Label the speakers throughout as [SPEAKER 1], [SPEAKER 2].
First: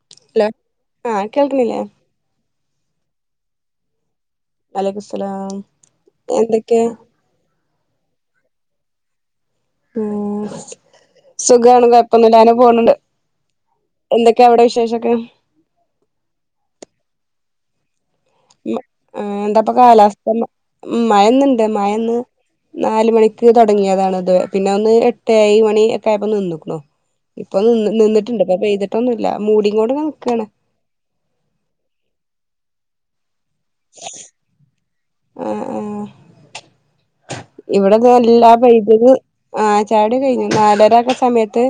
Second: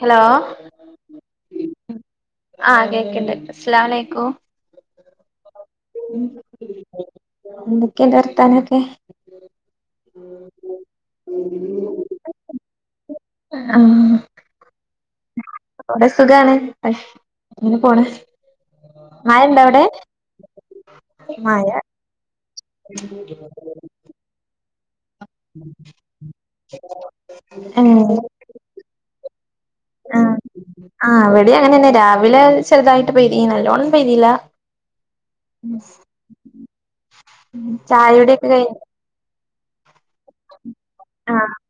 [SPEAKER 1] Hello
[SPEAKER 2] ആഹ് കേൾക്കണില്ലേ
[SPEAKER 1] ആ കേക്കണ്ട അസൂലാ അലെക്കും
[SPEAKER 2] ഉസ്ല്ല എന്തൊക്കെയ
[SPEAKER 1] എന്തൊക്കെയ ഉണ്ട് വർത്താനൊക്കെ
[SPEAKER 2] ഉം സുഖണ് കുഴപ്പ ഒന്ന്മില്ലാതെ പോണണ്ട്
[SPEAKER 1] ആഹ്
[SPEAKER 2] എന്തൊക്കെയ അവിടെ വിശേഷൊക്കെ
[SPEAKER 1] ഇവിടെ സുഖാണ് അങ്ങനെ പോണ് മഴണ്ടോ
[SPEAKER 2] എന്താപ്പ
[SPEAKER 1] അവിടെ
[SPEAKER 2] കാലാവസ്ഥ മഴന്നുണ്ട്
[SPEAKER 1] മഴ
[SPEAKER 2] മഴന്ന് നാല് മണിക്ക് തുടങ്ങിയതാണ് ഇത് പിന്നെ ഒന്ന് എട്ട് ഴ മണി ഏട്ടു ആയപ്പോ നിന്നു ഇപ്പൊ നിന്ന്
[SPEAKER 1] ഏഹ്
[SPEAKER 2] നിന്നിട്ടുണ്ട് ഇപ്പൊ പെയ്തിട്ടൊന്നുംല്ല മൂടിങ്ങോട് നിൽക്കയാണ്
[SPEAKER 1] ആ ഇവിടെ അങ്ങനെന്നെ രാവിലെ ചെറുതായി നല്ലോണം പെയ്തില്ല
[SPEAKER 2] ആഹ് ആഹ്
[SPEAKER 1] ചായകുടിക്കെ കഴി
[SPEAKER 2] ആ ചായകുടി കഴിഞ്ഞു നാല ഇതക്ക
[SPEAKER 1] ആഹ്
[SPEAKER 2] സമയത്ത്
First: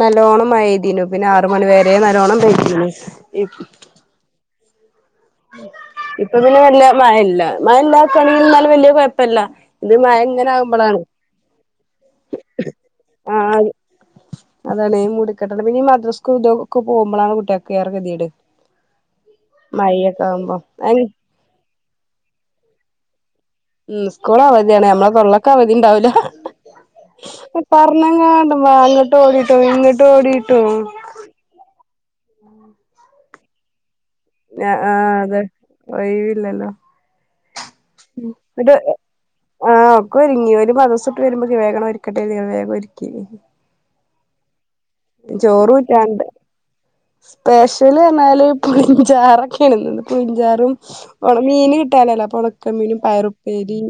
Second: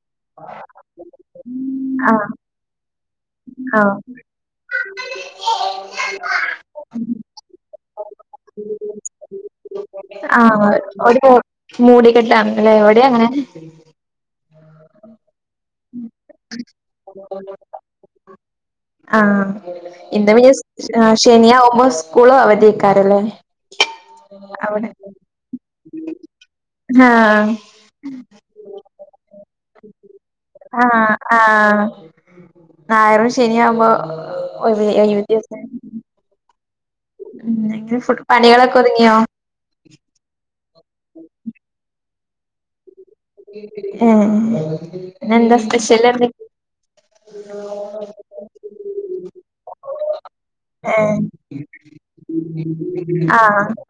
[SPEAKER 2] നല്ലോണം മഴ പെയ്തരുന്നു പിന്നെ ആറ് മണി വരെ നല്ലോണം പെയ്തിർന്നു
[SPEAKER 1] ആ
[SPEAKER 2] [unintelligible] ഇപ്പൊ പിന്നെ വല്യ മഴ ഇല്ല മഴ ഇല്ലാക്കുകയാണെങ്കിൽ എന്നാലും വലിയ കുഴപ്പമില്ല ഇത് മഴ ഇങ്ങനെ ആകുമ്പോഴാണ്
[SPEAKER 1] മൂടിക്കെട്ടാണ്ല്ലേ ഇവിടെ അങ്ങനെ
[SPEAKER 2] ആഹ് അതാണ് ഇ മൂടി ക്കെട്ട് പിന്നെ മദ്രസ് ഒക്കെ പോകുമ്പോളാണ് കുട്ടികക്ക് ഗതികേട് മഴ
[SPEAKER 1] ഇത് പിന്നെ ശനിയാവുമ്പോ സ്കൂളോ അവധി വെയ്ക്കാറില്ലേ
[SPEAKER 2] ഉം സ്കൂൾ അവധിയാണ് മ്മളെ കൊല്ലത്തു അവധി ഉണ്ടാവൂല
[SPEAKER 1] ആഹ്
[SPEAKER 2] പറഞ്ഞങ്ങണ്ട വാ അങ്ങോട്ട് ഓടിട്ടോ ഇങ്ങോട്ട് ഓടിട്ടോ
[SPEAKER 1] ആ ആ ഞായറും ശനിയും ആവുമ്പോ
[SPEAKER 2] ആ ആ അതെ ഒഴവില്ലല്ലോ
[SPEAKER 1] ഉം അങ്ങനെ ഫുഡ്
[SPEAKER 2] ഒരു
[SPEAKER 1] പണികളൊക്കെ ഒതുങ്ങിയോ
[SPEAKER 2] ആഹ് ഒക്കെ ഒരുങ്ങി ഒരു മ വരുമ്പോക്ക് വേഗോ ഒരുരിക്കട്ടെ നി വഗം
[SPEAKER 1] ആഹ എന്താ സ്പെഷ്യൽ
[SPEAKER 2] ചോറൂറ്റാണ്ട് സ്പെഷ്യല് എന്നാല പുളിചാറൊക്കെ ഇണന്ന് കുഞ്ചാറും
[SPEAKER 1] ഏഹ്
[SPEAKER 2] മീന് കിട്ടാലല്ലോ ഓണക്ക മീനും പയറുപ്പേരി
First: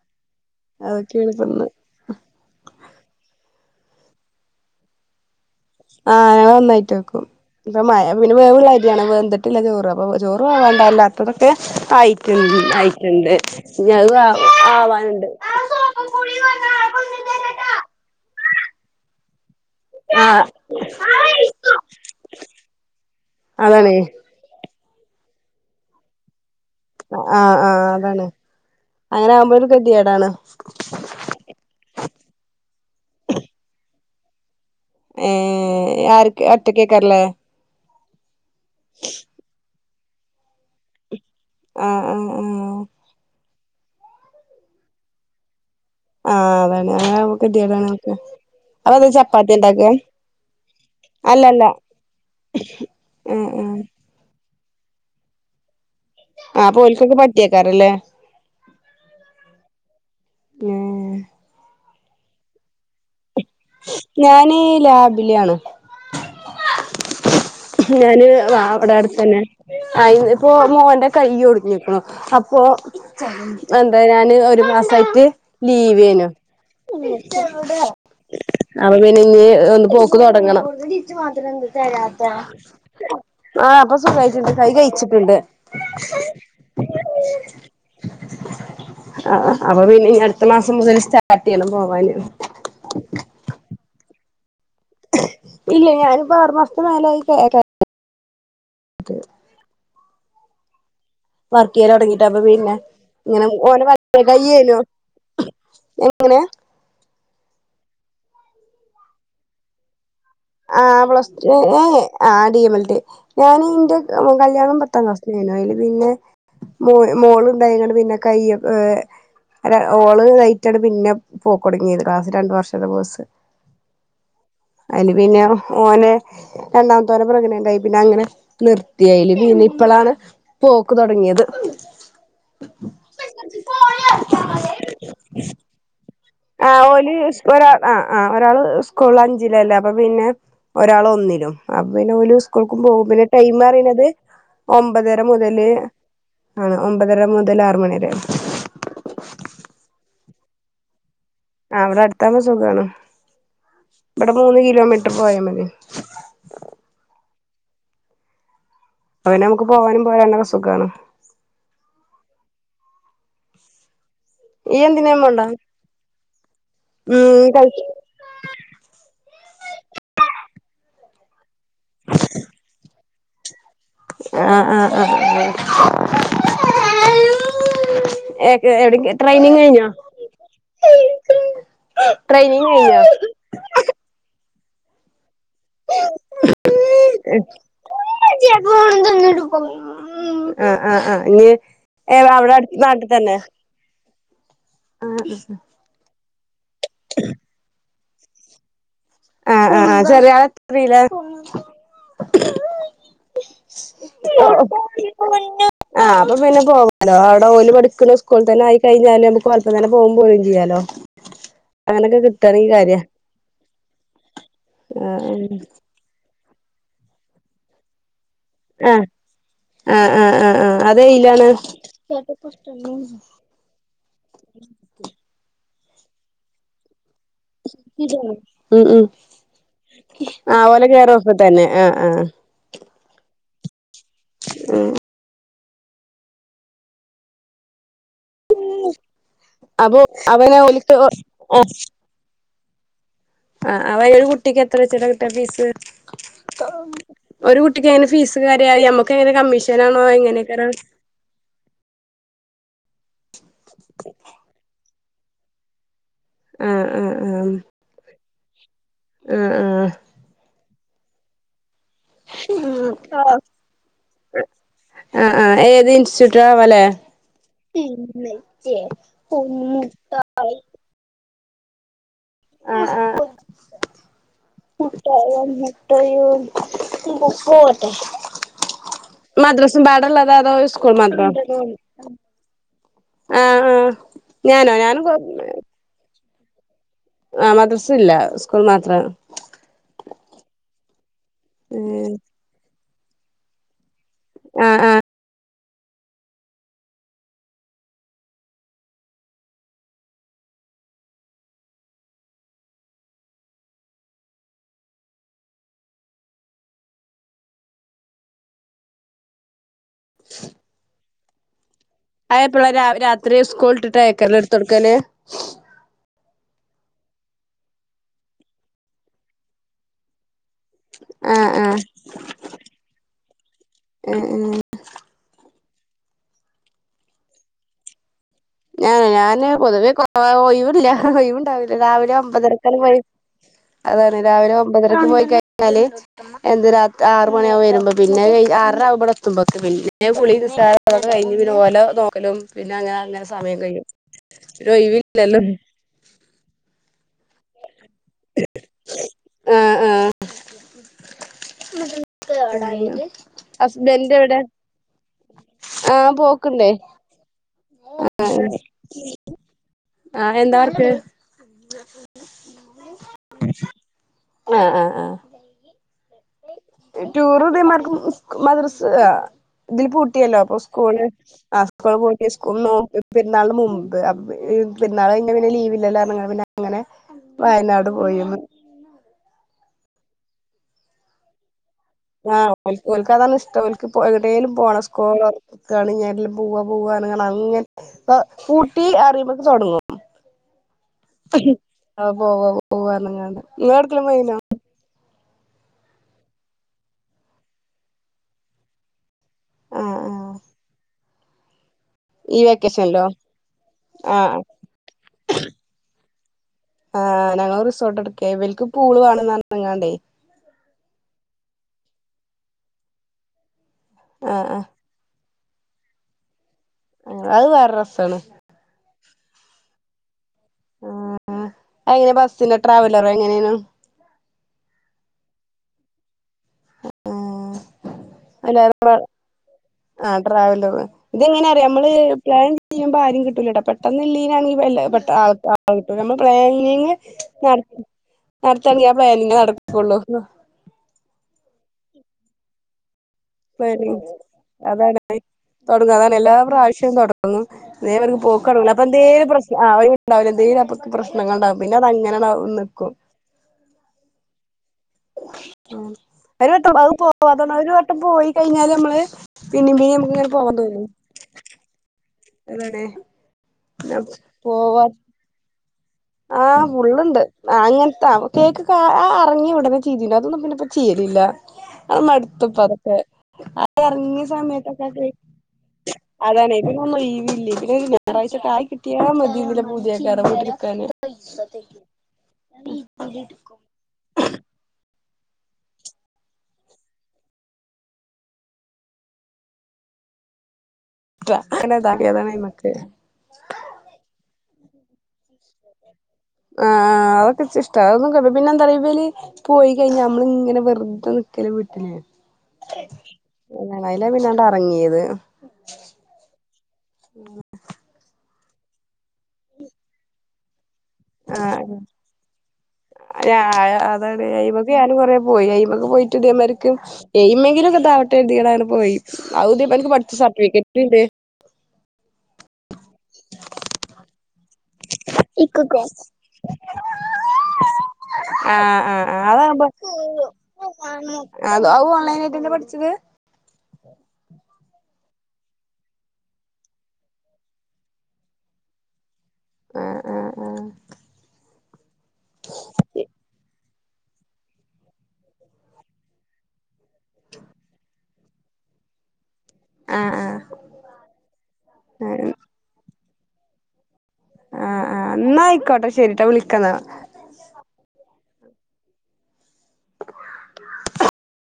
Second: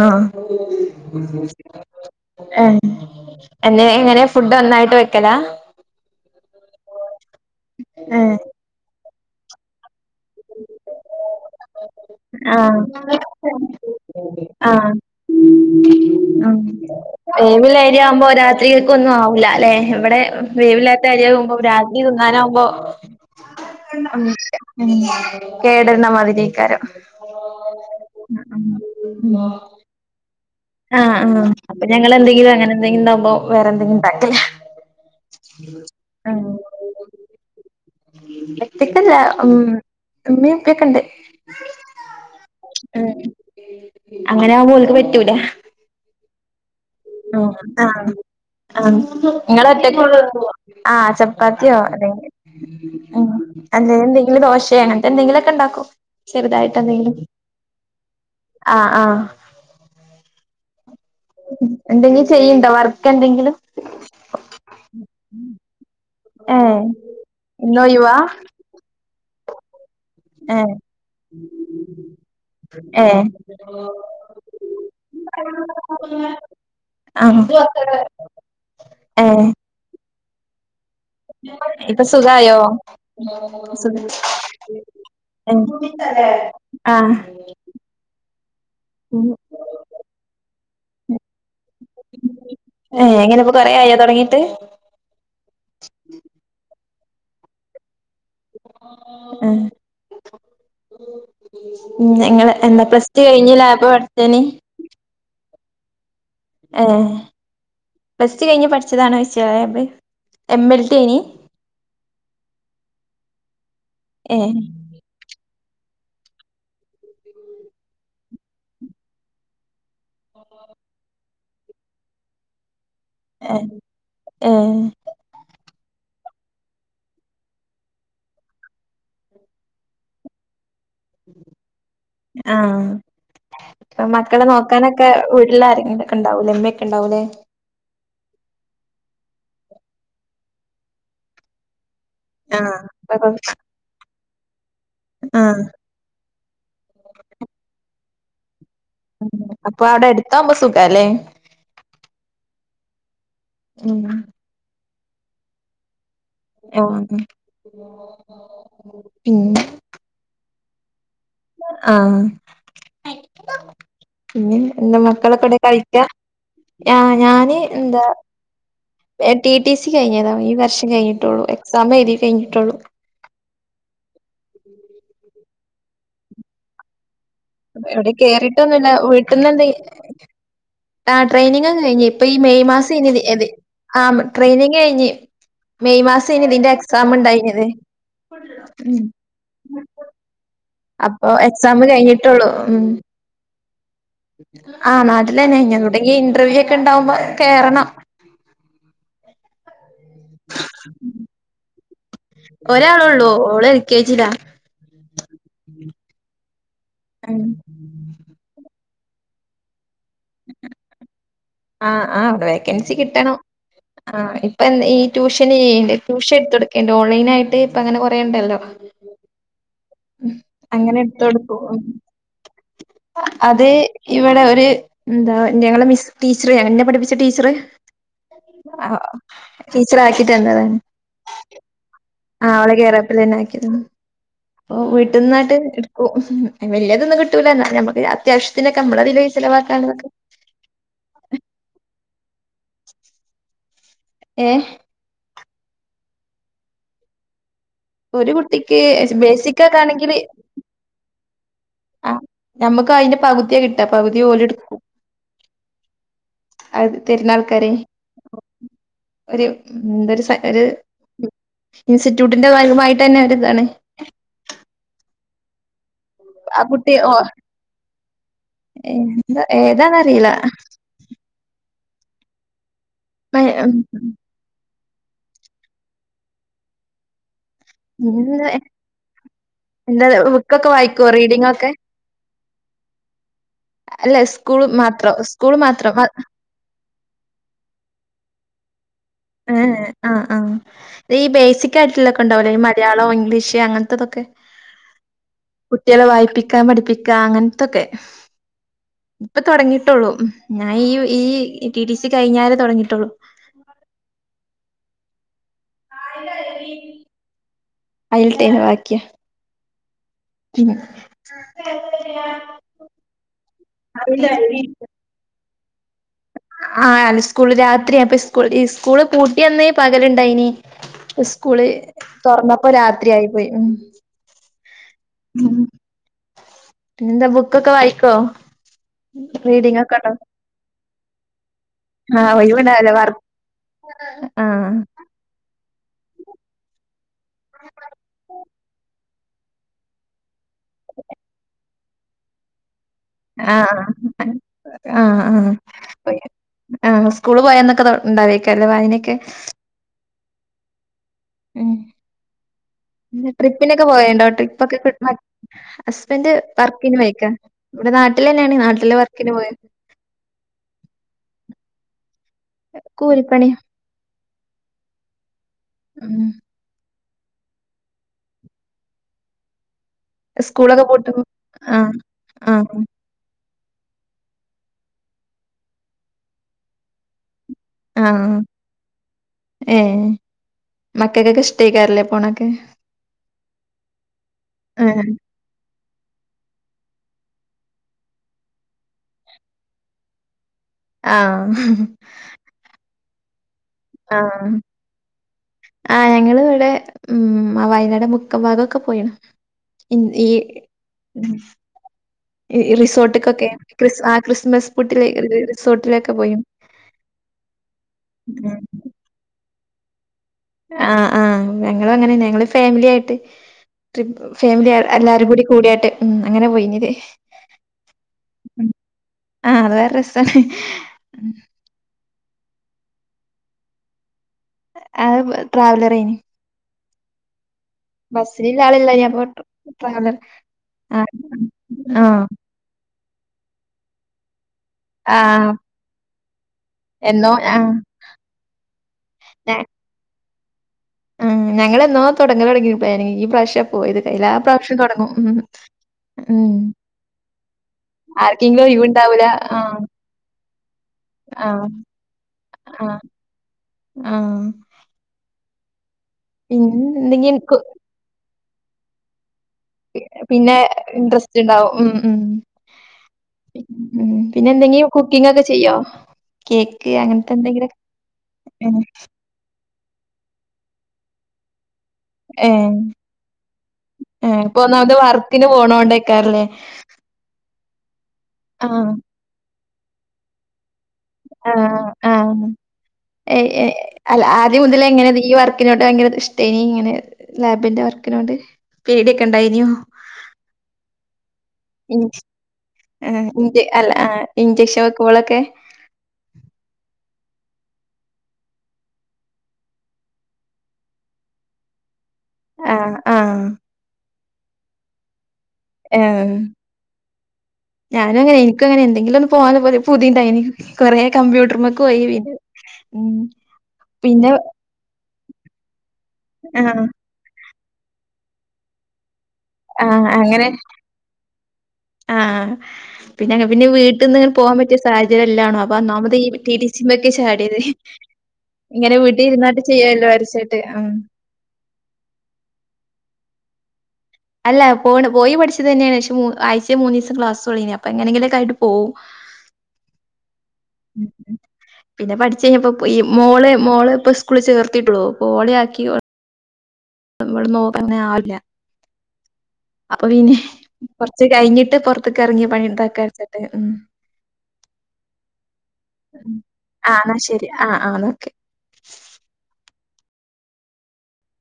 [SPEAKER 1] ആഹ
[SPEAKER 2] അതൊക്കേണ് ഇപ്പന്ന്
[SPEAKER 1] ആഹ് എന്നെ ഇങ്ങനെ ഫുഡ് ഒന്നായിട്ട് വെക്കലാ
[SPEAKER 2] ആഹ് ഞങ്ങ നന്നായിട്ട് വെക്കും ഇപ്പ മഴ പിന്നെ
[SPEAKER 1] ഏഹ്
[SPEAKER 2] വേവള്ളരിയണ് വ പ ചോറും അപ്പ ചോറുവാണ്ടല്ലാൊക്കെ ആയിട്ടുണ്ട് ആയിട്ടുണ്ട്
[SPEAKER 1] ആഹ്
[SPEAKER 2] ഇനിത് ആ
[SPEAKER 1] ആഹ്
[SPEAKER 2] ആവാനുണ്ട് കു
[SPEAKER 1] ഉം
[SPEAKER 2] [unintelligible]
[SPEAKER 1] രാത്രികൾക്ക ഒന്നും ആവൂല്ല അല്ലെ ഇവിടെ
[SPEAKER 2] ആഹ്
[SPEAKER 1] വേവില്ലാത്ത അരിയാകുമ്പോ രാത് തിങ്ങാനാകുമ്പോ
[SPEAKER 2] അതാണേ
[SPEAKER 1] കേടരുന്ന മതിനീക്കാരം
[SPEAKER 2] ആഹ് ആഹ അതാണ് അങ്ങനെ
[SPEAKER 1] ഉം
[SPEAKER 2] ആവുമ്പോരു ക്കെത്യേടാണ്
[SPEAKER 1] ആഹ് ആ് അപ്പൊ ഞങ്ങൾ എന്തെങ്കിലും അങ്ങനെ എന്തെങ്കിലും ഉണ്ടാവുമ്പോ വേറെ എന്തെങ്കിലും ഉണ്ടാക്കില്ല
[SPEAKER 2] ഏഹ് ആർ ഒറ്റക്കക്കാരല്ലേ
[SPEAKER 1] ഒറ്റക്കല്ല ഉ ഉമ്മീ എപ്പൊക്കെണ്ട്
[SPEAKER 2] ആഹ് ആഹ് ആഹ്
[SPEAKER 1] ഉം അങ്ങനെ ആവുമ്പോ ഓലക്ക് പറ്റൂല
[SPEAKER 2] ആഹ് അതാണ് അങ്ങനെ ആവുമ്പോ കേത്യാടാൻ
[SPEAKER 1] ആ നിങ്ങള ഒറ്റകൊള്ളു ആ
[SPEAKER 2] അല്ലല്ല
[SPEAKER 1] ചപ്പാത്തിയോ അതെ ഉ
[SPEAKER 2] ആഹ് ആഹ്
[SPEAKER 1] അല്ല എന്തെങ്കിലും ദോശ അങ്ങനത്തെ എന്തെങ്കിലുമൊക്കെ ഉണ്ടാക്കോ
[SPEAKER 2] ആഹ്
[SPEAKER 1] ചെറുതായിട്ട്
[SPEAKER 2] അപ്പൊ ഓൽക്കൊക്കെ
[SPEAKER 1] എന്തെങ്കിലും
[SPEAKER 2] പറ്റിയേക്കാരല്ലേ
[SPEAKER 1] ആഹ ആഹ
[SPEAKER 2] ഏഹ്
[SPEAKER 1] എന്തെങ്കിലും ചെയ്യണ്ടോ വർക്ക് എന്തെങ്കിലും
[SPEAKER 2] ഞാന ലാബില ആണ്
[SPEAKER 1] ഏഹ് ഇന്നൊഴിവാ
[SPEAKER 2] ഞാന് വ അവിടെ അടുത്ത തന്നെ ആ ഇപ്പൊ
[SPEAKER 1] ഏഹ്
[SPEAKER 2] മോന്റെ കൈ ഒടുഞ്ഞക്കുണ് അപ്പൊ
[SPEAKER 1] ഏഹ്
[SPEAKER 2] എന്താ ഞാന് ഒരു സായിട്ട് ലീവ്യനു
[SPEAKER 1] ആഹ്
[SPEAKER 2] അവ പിന്നെ ഇ
[SPEAKER 1] ഏഹ്
[SPEAKER 2] ഒന്ന് പോ തുടങ്ങണം മാത്രം എ തരാ
[SPEAKER 1] ഇപ്പൊ സുഖായോ
[SPEAKER 2] ആഹ് അപ്പ സുഖായിച്ചണ്ട് കൈകയിച്ചിക്കൻ
[SPEAKER 1] ആഹ്
[SPEAKER 2] [unintelligible] ആ അപ്പൊ പിന്നെ ഇ അടുത്ത മാസം മുതൽ സ്റ്റാർട്ട് ചെയ്യണം പോവാന്
[SPEAKER 1] ഏഹ് ങ്ങനെ ഇപ്പൊ കൊറയ [unintelligible]
[SPEAKER 2] ഇല്ല ഞാനിപ്പോ ആറു മാസത്തെ മേലായി കേക്ക
[SPEAKER 1] ആഹ്
[SPEAKER 2] വർക്ക് ചെയ്യല് തൊടങ്ങിട്ട് അപ്പൊ
[SPEAKER 1] ങ്ങള് എാ
[SPEAKER 2] പിന്നെ
[SPEAKER 1] പ്ലസ്
[SPEAKER 2] ഇങ്ങനെ
[SPEAKER 1] കഴിഞ്ഞു ലാഭ അടുത്തേന്
[SPEAKER 2] എ
[SPEAKER 1] ഏ പ്ലസ്ടു കഴിഞ്ഞ് പഠിച്ചതാണ് വിച്ചബ
[SPEAKER 2] ആ പ്ലസ് ഏ ആ ഡി എംൽ ഞാന് എന്റെ
[SPEAKER 1] ഏഹ്
[SPEAKER 2] കല്യാണം പത്താം ക്ലാസ്സന അല് പിന്നെ മോ മോളുണ്ടായങ്ങണ്ട് പിന്നെ കയ്യപ്പഏ ഓള് കഴട്ടാണ് പിന്നെ പോക്കൊ ടങ്ങിയത് ക്ലാസ് രണ്ടു വർഷം ക്ഷസ്
[SPEAKER 1] ഏഹ് ഏഹ്
[SPEAKER 2] അതില് പിന്നെ ഓനെ രണ്ടാമത്തെോനെ പ്രഗ്നെണ്ടായി ട പിന്നെ അങ്ങനെ നിർത്തിയായില് പിന്ന ഇപ്പോളാണ് പോക്ക് തുടങ്ങിയത്
[SPEAKER 1] ആഹ ഇപ്പ മക്കളെ നോക്കാനൊക്കെ ഉള്ളില ആാരണ്ട്
[SPEAKER 2] ആഹ് ഓലി ഒരാ ആ ആ ഒരാൾ സ്കൂള അഞ്ചിലല്ലേ അപ്പൊ പിന്നെ ഒരാൾ ഒന്നിലും പിന്നെ ഓല്
[SPEAKER 1] ആഹ്
[SPEAKER 2] സ്കൂൾക്കും പോകും പിന്നെ ടൈം അറിയണത് ഒമ്പതര
[SPEAKER 1] ആഹ്
[SPEAKER 2] മുതല് ആണ് ഒമ്പതര മുതല് ആറ് മണിവരെണ്
[SPEAKER 1] ഉ അപ്പൊ അവടെ എടുത്താവുംമ്പോ സുഖാലെ
[SPEAKER 2] ആ അവിടെ അടുത്താവുമ്പോ സുഖാണ്
[SPEAKER 1] ഉം
[SPEAKER 2] ഇവിടെ മൂന്ന് കിലോമീറ്റർ പോയാ മതി
[SPEAKER 1] ആഹ്
[SPEAKER 2] അങ്ങനെ
[SPEAKER 1] പിന്നെ
[SPEAKER 2] നമുക്ക് പോവാനും പോരനൊക്കെ സുഖാണ്
[SPEAKER 1] ആഹ് പിന്നെ
[SPEAKER 2] ഇയ്യ്
[SPEAKER 1] എന്താ
[SPEAKER 2] എന്തിനേം
[SPEAKER 1] മക്കളെ
[SPEAKER 2] പോണ്ട
[SPEAKER 1] എവടെ കളിക്കാ ആ
[SPEAKER 2] ഉം
[SPEAKER 1] ഞാന്
[SPEAKER 2] കളിച്ച്
[SPEAKER 1] എന്താ ടി ടി സി കഴിഞ്ഞതാ ഈ വർഷം കഴിഞ്ഞിട്ടൊള്ളു എക്സാം എഴുതി കഴിഞ്ഞിട്ടൊള്ളു
[SPEAKER 2] അ ആ ആ ആ
[SPEAKER 1] എവിടിം കേറിട്ടൊന്നുല്ല
[SPEAKER 2] ട്രെയിനിങ്
[SPEAKER 1] വീട്ടിന്നേയ്ന്ത്യ
[SPEAKER 2] കഴിഞ്ഞോ
[SPEAKER 1] ആ ട്രെയിനിങ്ങോക്കെ കഴിഞ് ഇപ്പൊ ഈ മെയ്
[SPEAKER 2] ട്രെയിനിങ്
[SPEAKER 1] മാസം
[SPEAKER 2] കഴിഞ്ഞോ
[SPEAKER 1] ഇനി ആ ട്രെയിനിങ് കഴിഞ് മെയ് മാസേയ്ന് ഇതിന്റെ എക്സാം ണ്ടായിനത്
[SPEAKER 2] [unintelligible] ആഹ് ആഹ് ആ
[SPEAKER 1] അപ്പൊ
[SPEAKER 2] ഇഞ്ഞി
[SPEAKER 1] എക്സാം
[SPEAKER 2] ഏ അവടെ അടുത്ത് നാട്ടി തന്നെ
[SPEAKER 1] ആ
[SPEAKER 2] ആഹ്
[SPEAKER 1] നാട്ടിലന്നെ ഇഞ്ഞി എങ്ങോട്ടേക്ക്ഇന്റർവ്യൂ ക്കെ ണ്ടാവുമ്പോ കേറണം
[SPEAKER 2] ആഹ് ആഹ് ആ് ചെറിയാളത്രില
[SPEAKER 1] ഒരാളൊ ള്ളൂ ഓള എൽകെജില
[SPEAKER 2] ആ അപ്പൊ പിന്നെ പോവാലോ
[SPEAKER 1] ഉം
[SPEAKER 2] അവടെ ഓല് പഠിക്കണ സ്കൂളി തന്നെ ആയി കഴിഞ്ഞാലും നമുക്ക് ഓലപ്പംതന്നെ പോവും പോരും ചെയാലോ
[SPEAKER 1] ആഹ ആ അവ്ടെ വേക്കൻസി കിട്ടണോം ആഹ് ഇപ്പ ഈ ട്യൂഷൻ
[SPEAKER 2] ആഹ്
[SPEAKER 1] ചെയ്യേണ് ണ്ട് ട്യൂഷൻ എടത്ത് കൊടക്കണണ്ട് ഓൺലൈനായിട്ട് ഇപ്പ അങ്ങനെ അറിയെണ്ടല്ലോ
[SPEAKER 2] ആഹ് ആഹ് ആഹ് ആഹ് ആഹ്
[SPEAKER 1] അങ്ങനെ
[SPEAKER 2] അതേയിലാണ്
[SPEAKER 1] എടുത്തൊടുക്കും അത് ഇവിടെ ഒര് എന്താ ഞങ്ങളെ ടീച്ചറ് എന്നെ പഠിപ്പിച്ച ടീച്ചറ്
[SPEAKER 2] ഉം
[SPEAKER 1] ആ
[SPEAKER 2] ഉം
[SPEAKER 1] ടീച്ചറാ ക്കിതന്നതാ
[SPEAKER 2] ആഹ് ഓലെ കെയർ ഓഫ് തന്നെ ആഹ്
[SPEAKER 1] ആഹ് അവളെ കേറപ്പിലന്നെ ആക്കിതന്നെ ഒ വീട്ടന്നാട്ട് ഇട്ക്കും വല്ിയതൊന്നും കിട്ടൂല ന്നാലും നമക്ക് അത്യാവശ്യത്തിനൊക്കെ നമ്മളതില്
[SPEAKER 2] അപ്പൊ
[SPEAKER 1] ചെലവാക്കല്ലതോക്കെ
[SPEAKER 2] അവനെ ഓൽക്ക് ആ അവടെ ഒരു കുട്ടിക്ക്
[SPEAKER 1] ഏഹ്
[SPEAKER 2] എത്ര വെച്ച്ട്ട കിട്ടാ ഫീസ് ഒരു കുട്ടിക്ക് എങ്ങനെ
[SPEAKER 1] ഒരു
[SPEAKER 2] ഫീസ് കര്യാ
[SPEAKER 1] കുട്ടിക്ക്
[SPEAKER 2] ഞമ്മക്ക് എങ്ങനെ
[SPEAKER 1] ബേസിക് ഒക്കെ
[SPEAKER 2] കമ്മീഷനാണോ
[SPEAKER 1] ആണെങ്കില്
[SPEAKER 2] എങ്ങനെക്കാരം
[SPEAKER 1] ആ നമ്മുക്ക് അതിന്റെ പകുതിയ കിട്ടാ പകുതി ഓല് ഇട്ക്കും
[SPEAKER 2] ആഹ്
[SPEAKER 1] അത്
[SPEAKER 2] ആഹ്
[SPEAKER 1] തരുന്ന ആൾക്കാരെയ് ഒരു
[SPEAKER 2] ആഹ്
[SPEAKER 1] എന്തരു ഒരു ഇൻസ്റ്റിറ്റ്യൂട്ടിന്റെ ഭാഗമായിട്ട് തന്നെ ഒര് താണ്
[SPEAKER 2] അ ആ ഏത് ഇൻസ്റ്റിറ്റ്യൂട്ട് ആവല്ലേ
[SPEAKER 1] ആകുട്ടി എന്താ ഏതാന്ന
[SPEAKER 2] മുട്ട
[SPEAKER 1] റിയില മേ അം
[SPEAKER 2] മുട്ടയ മുട്ടയോ
[SPEAKER 1] എന്താ
[SPEAKER 2] മദ്രസുംമ്പടല്ള്ളതാ അതൊ
[SPEAKER 1] ബുക്കൊക്കെ
[SPEAKER 2] സ്‌കൂള്
[SPEAKER 1] വായിക്കോ
[SPEAKER 2] മാത്രോ
[SPEAKER 1] റീഡിംഗ് ഒക്കെ
[SPEAKER 2] ആഹ് ആഹ്
[SPEAKER 1] അല്ല സ്കൂള്
[SPEAKER 2] ഞാനോ ഞാനും
[SPEAKER 1] മാത്രം സ്കൂള് മാത്രം
[SPEAKER 2] ആഹ മദ്രസ് ഇല്ല സ്കൂള് മാത്രം
[SPEAKER 1] ആ ആ ആ് ഈ ബേസിക്
[SPEAKER 2] ഉം
[SPEAKER 1] ആയിട്ടുള്ളൊതോക്കെ ണ്ടവുലെ ഈ മലയാളോം ഇംഗ്ലീഷ് അങ്ങ അങ്ങനെത്തതോക്കെ
[SPEAKER 2] ആഹ് ആഹ്
[SPEAKER 1] കുട്ടിയെളെ വായിപ്പിക്കാ പഠിപ്പിക്ക അങ്ങനത്തൊക്കെ ഇപ്പ തോടങ്ങിയിട്ടൊള്ളു ഞാൻ ഇ ഈ ടിടി സി കഴിഞ്ഞാലെ തോടങ്ങിട്ടൊ ള്ളു ഉ അയിൽത്തേന വാക്യാ പിന്നെ,
[SPEAKER 2] ആ എപ്പള രാത്രി സ്കൂള് ഇട്ടിട്ടേയ് ക്കാരല്ലേയ് ഇട്ത്ത് കൊടുക്കല്
[SPEAKER 1] ആഹ അല്ല സ്കൂള് രാത്രിയാ അപ്പൊ സ്കൂ സ്കൂള് പൂട്ടിയ അന്നേയ് പകല് ണ്ടായിനി
[SPEAKER 2] ആഹ്
[SPEAKER 1] സ്കൂള്
[SPEAKER 2] ആഹ്
[SPEAKER 1] തോറന്നപ്പോ രാത്രി ആയി പോയി ഉ
[SPEAKER 2] ഏഹ് ഏഹ്
[SPEAKER 1] പിന്ന എന്താ ബുക്കൊക്കെ വായിക്കോ
[SPEAKER 2] ഞ ഞാന്
[SPEAKER 1] റീഡിംഗ്
[SPEAKER 2] പൊതുവേ
[SPEAKER 1] ഒക്കെ ഉണ്ടോ
[SPEAKER 2] ഒയ്വില്ല ഒയ്‌വ് ണ്ടാ രാവിലെ
[SPEAKER 1] ആഹ്
[SPEAKER 2] ഒമ്പതരക്കാണ്
[SPEAKER 1] ഒഴിവുണ്ടാവില്ല
[SPEAKER 2] പോയി
[SPEAKER 1] വർ
[SPEAKER 2] അതാണ് രാവിലെ
[SPEAKER 1] ആഹ്
[SPEAKER 2] ഒമ്പതരക്ക് പോയി എന്നല് എന്ത് രാത്രി ആറ് മണിയാവക വരുമ്പോ പിന്നെ ആറരാകുമ്പടെ മ്പൊക്കെ പിന്നെ കുളി നിസ്ക്കാരംതൊക്കെ കഴിഞ് പിന്നെ ഓല നോക്കലും പിന്നെ അങ്ങനെ അങ്ങനെ സമയം
[SPEAKER 1] ആഹ
[SPEAKER 2] കഴിയും പിന്നെ
[SPEAKER 1] ആഹ് ആഹ
[SPEAKER 2] ഒഴിവില്ലല്ലോ
[SPEAKER 1] ആ സ്കൂള് പോയന്നൊക്കെ ഉണ്ടാവേക്കല്ലോ വായനക്കെ
[SPEAKER 2] [inaudible]
[SPEAKER 1] ഉം
[SPEAKER 2] അങ്ങനെ
[SPEAKER 1] ട്രിപ്പിനൊക്കെ
[SPEAKER 2] ഹസ്ബൻഡ്
[SPEAKER 1] പോവേണ്ടോ
[SPEAKER 2] എവിടെ
[SPEAKER 1] ട്രിപ്പൊക്കെ
[SPEAKER 2] ആഹ്
[SPEAKER 1] ഹസ്ബൻഡ്
[SPEAKER 2] പോക്ക്ണ്ടേ
[SPEAKER 1] വർക്കിന് പോയേക്കാ വടെ നാട്ട്ല് തന്നെയാണ് നാട്ടില് വർക്കിന് പോയ
[SPEAKER 2] ആഹ എന്താ വർക്ക്
[SPEAKER 1] കൂലിപ്പണി
[SPEAKER 2] ആഹ ആഹ ആഹ
[SPEAKER 1] ഉം
[SPEAKER 2] ടൂറ് തേ മാർക്കും മദർസ് ഇതിൽ പൂട്ടിയല്ലോ അപ്പൊ
[SPEAKER 1] സ്കൂളൊക്കെ
[SPEAKER 2] സ്കൂള്
[SPEAKER 1] പൂട്ടുമ്പോ
[SPEAKER 2] സ്കൂൾ
[SPEAKER 1] ആഹ്
[SPEAKER 2] പൂട്ടി സ്കൂ
[SPEAKER 1] ആഹ്
[SPEAKER 2] പെരുന്നാൾന് മുമ്പ് പെര്ന്നാള് കഴിഞ്ഞാ പിന്നെ ലീവ് ലല്ല പിന്നെ അങ്ങനെ വയനാട് പോയി
[SPEAKER 1] ആഹ ഏ മക്കക്കൊക്കഷ ട്ടേക്കാറല്ലേ പോണൊക്കെ
[SPEAKER 2] ആഹ് ഓൽക്ക് ഓൽക്ക് അതാണ് ഓൽക്ക് പ്പൊ എങ്ങട്ടെലും പോണ
[SPEAKER 1] ആഹ്
[SPEAKER 2] സ്കോ ണ് ല്ലാം പോവാ പോവ അങ്ങനെ പൂ ട്ടി അറിയുമ്പക്ക് തൊട്ങ്ങും
[SPEAKER 1] ആഹ
[SPEAKER 2] ആഹ് പോവാ [unintelligible]
[SPEAKER 1] ആഹ ഞങ്ങള് ഇവിടെ ഉം വയനാട് മുക്കം ഭാഗംക്കെ പോയിണ്
[SPEAKER 2] ആഹ്
[SPEAKER 1] ഈ
[SPEAKER 2] ആഹ് ഈ വെക്കേഷനിലോ
[SPEAKER 1] റിസോർട്ടിക്കൊക്കെ ആ
[SPEAKER 2] ആഹ്
[SPEAKER 1] ക്രിസ്മസ് പൂട്ടിലെ റിസോർട്ടിലൊക്കെ പോയി
[SPEAKER 2] ആഹ് ഞങ്ങള് റിസോർട്ട് എടുക്ക ഇവൽക്ക് പൂള് വേണന്നർന്ന്ങ്ങാ ണ്ടേ
[SPEAKER 1] ആഹ ആഹ് ഞങ്ങളും അങ്ങനെ ന്നെ ഞങ്ങള് ഫാമിലി ആയിട്ട് ട്രിപ്പ്
[SPEAKER 2] ആഹ്
[SPEAKER 1] ഫാമിലി എല്ലാരും കൂടി കൂട്യാട്ട് അങ്ങനെ പോയി.
[SPEAKER 2] ആ അത് വേറെ രസാണ്
[SPEAKER 1] ആ അത് വേറെ രസാണ്.
[SPEAKER 2] പിന്നെട്രാവലറോ എങ്ങനെയാണ്
[SPEAKER 1] അ ട്രാവലറേനി
[SPEAKER 2] അല്ല
[SPEAKER 1] ബസ്സിലില്ല ആളില്ലായിനി അപ്പൊ
[SPEAKER 2] ആ
[SPEAKER 1] ട്രാവലർ
[SPEAKER 2] ട്രാവലർ
[SPEAKER 1] ആഹ്
[SPEAKER 2] ഇതെങ്ങനെ അറിയാം അമ്മള്
[SPEAKER 1] ആഹ്
[SPEAKER 2] പ്ലാൻ ചെയ്യുമ്പ കിട്ടൂല ട്ടോ പെട്ടെന്നില്ലീനാണെങ്കി ആളെ
[SPEAKER 1] ആഹ്
[SPEAKER 2] കിട്ട നമ്മള് പ്ലാനിങ്
[SPEAKER 1] എന്നോ ആഹ്
[SPEAKER 2] നടത്താണെങ്കി ആ പ്ലാന്നിങ്ങേ നടക്കള്ളൂ
[SPEAKER 1] ഞങ്ങൾ എന്നോ തൊട്ങ്ങലൊട്ങ്ങീ ണ് പ്ലാനിങ് ഈ പ്രാവശ്യാ
[SPEAKER 2] രി
[SPEAKER 1] പോയത് എല്ലാ പ്രാവശ്യം
[SPEAKER 2] അതാണ്
[SPEAKER 1] തൊടങ്ങും ഉം
[SPEAKER 2] തൊട്ങ്ങും അതാണ് എല്ലാ
[SPEAKER 1] ഉം
[SPEAKER 2] പ്രാവശ്യം തൊട്ങ്ങും. പോക്ക്
[SPEAKER 1] ആർക്കെങ്കിലും
[SPEAKER 2] അപ്പൊ
[SPEAKER 1] ഒഴിവുണ്ടാവൂല
[SPEAKER 2] എന്തേങ്കലും പ്രശ്ന ആ
[SPEAKER 1] ആഹ്
[SPEAKER 2] അവര്ണ്ടാവില്ല എന്തേലും പ്രശ്നങ്ങൾണ്ടാവും പിന്നെ അതങ്ങനെ നിക്കും
[SPEAKER 1] ആ
[SPEAKER 2] ഉം ഒരു വട്ടം അത്
[SPEAKER 1] എന്തെങ്കി
[SPEAKER 2] പോവാതണ
[SPEAKER 1] കു
[SPEAKER 2] ഒരു വട്ടം പോയി കഴിഞ്ഞാല് നമ്മള് പിന്നിം പിന്നിം ഞമ്മക്ക് ങ്ങനെ പോവാൻ
[SPEAKER 1] പിന്നെ
[SPEAKER 2] തോന്നും.
[SPEAKER 1] ഇൻട്രസ്റ്റ് ഇണ്ടാവും ഉം ഉം
[SPEAKER 2] അതണേ ഞാൻ
[SPEAKER 1] ഉം പിന്നെ
[SPEAKER 2] പോവാ
[SPEAKER 1] എന്തെങ്കിലും കുക്കിംഗ് ഒക്കെ ചെയ്യോ
[SPEAKER 2] ആഹ്
[SPEAKER 1] കേക്ക്
[SPEAKER 2] ഫുള്ള് ണ്ട്.
[SPEAKER 1] അങ്ങനത്തെ എന്തെങ്കിലൊക്കെ
[SPEAKER 2] അങ്ങനത്താ കേക്ക്
[SPEAKER 1] ഏഹ്
[SPEAKER 2] ആ അർങ്ങി ഉടനെ തിരിണ അതൊന്നും പിന്നെപ്പ ചേലില്ല ആ മടുത്തപ്പ
[SPEAKER 1] ഏഹ്
[SPEAKER 2] അക്കെ അ എർ ങ്ങിയ
[SPEAKER 1] ഏഹ് ഇപ്പൊ
[SPEAKER 2] സമയത്തൊക്കെ
[SPEAKER 1] ഒന്നാമത്
[SPEAKER 2] ആ
[SPEAKER 1] വർക്കിന് പോണോണ്ടേക്കാരല്ലേ
[SPEAKER 2] അതാണേ ഇതിനൊന്നും ഒയ്വില്ലേ പിന്നൊരു ഞായറാഴ്ച ക്കെ ആയി
[SPEAKER 1] ആ.
[SPEAKER 2] കിട്ടിയാ മതി. [unintelligible]
[SPEAKER 1] ആഹ ആഹ ആദ്യം മുതല എങ്ങനെ ഈ, വർക്കിനോട്, ഭയങ്കര ഇഷ്ടമായിന്, ഇങ്ങനെ, ലാബിന്റെ വർക്കിനോട്, പേടിയൊക്കെ ണ്ടായിനോ. [unintelligible]
[SPEAKER 2] അങ്ങനെതാക്കിയതാണ് അയ്മക്ക്
[SPEAKER 1] അല്ല, ആ, ഇഞ്ചക്ഷൻ, വെക്കുമ്പോളൊക്കെ.
[SPEAKER 2] ആഹ്, അതൊക്കെച്ച്ഷ്ട, അതൊന്നും, ക, പിന്നെന്താറിയൊ, ഇവല്, പോയ്‌ കയിഞ്ഞ, മ്മള്, ങ്ങനെ, വേറെ [inaudible] പിന്നെണ്ട്,
[SPEAKER 1] ആ ആ.
[SPEAKER 2] ഇറങ്ങിയത്.
[SPEAKER 1] ഏ, ഞാനും, അങ്ങനെ, എനിക്കും, അങ്ങനെ, എന്തെങ്കിലും, ഒന്ന്, പോകാന്, പുതിണ്ടയിനി. എ, കമ്പ്യൂട്ടർമ്മക്ക്, പോയി, ഉ
[SPEAKER 2] ഞ, അതാണ്, അയ്മക്ക്, ഞാനും കൊറേ, പോയി, അയ്മക്ക് പോയിട്ട്, ദേ
[SPEAKER 1] ആ
[SPEAKER 2] മാതിരിക്ക്, എയ്മ്മെങ്കി താവട്ടെരിതിങ്ങാണ്ടങ്ങനെ പോയി,
[SPEAKER 1] ആ
[SPEAKER 2] [unintelligible] പഠിച്ച്,
[SPEAKER 1] അങ്ങനെ
[SPEAKER 2] സർട്ടിഫിക്കറ്റ്, ണ്ട്.
[SPEAKER 1] ആ പിന്നെ, പിന്നെ, വീട്ടിന്ന്, ങ്ങനെ പോകാൻ പറ്റ സാഹചര്യംല്ലാണോ,
[SPEAKER 2] ഇക്കക്കോ
[SPEAKER 1] അപ്പൊന്നാമത്, ഈ, ടി ടി സി മ്മക്ക്, ക്കെ ചാടിയത്.
[SPEAKER 2] ആഹ, ആ,
[SPEAKER 1] ഇങ്ങനെ
[SPEAKER 2] ആ,
[SPEAKER 1] വീട്ടിൽ ഇരുന്നാട്ട്
[SPEAKER 2] അതാവുമ്പോ,
[SPEAKER 1] ചെയ്യാല്ലോ വിചാരിച്ചിട്ട്. ഉം.
[SPEAKER 2] അ, അഓൺലൈനായിട്ടെന്നെ, പഠിച്ചത്.
[SPEAKER 1] അല്ല, പോണ്, പോയി പഠിച്ചത് തന്നെയാണ്, അശേ, മു, ആയ്ച്ചേ മൂന്നീസേ, ക്ലാസ്സോളേയ്നിം, അപ്പൊ എങ്ങനെങ്കിലുക്കെയിട്ട്, പോവും.
[SPEAKER 2] ആ, അ, അ.
[SPEAKER 1] പിന്നെപഠിച്ചയ്ഞ്ഞപ്പോ, മോള്, മോള്പ്പൊ, സ്കൂൾ, ചേർത്തീട്ടുള്ളു, പ്പൊളേ [unintelligible] ല്ല അപ്പൊ,
[SPEAKER 2] ആഹ് ആഹ്
[SPEAKER 1] പിന്ന,
[SPEAKER 2] ആഹ്
[SPEAKER 1] കൊറച്ച്, കഴിഞ്ഞിട്ട്,
[SPEAKER 2] ആഹ്
[SPEAKER 1] പൊറത്തക്കെറങ്ങി, പണിയെട്ത്ക്ക, വെച്ച്
[SPEAKER 2] ആഹ് ആഹ് എന്നാ ആയിക്കോട്ടെ ശരിട്ടാ വിളിക്കന്നാ
[SPEAKER 1] ആ, ന്നാ, ശരി, ആ, ആ.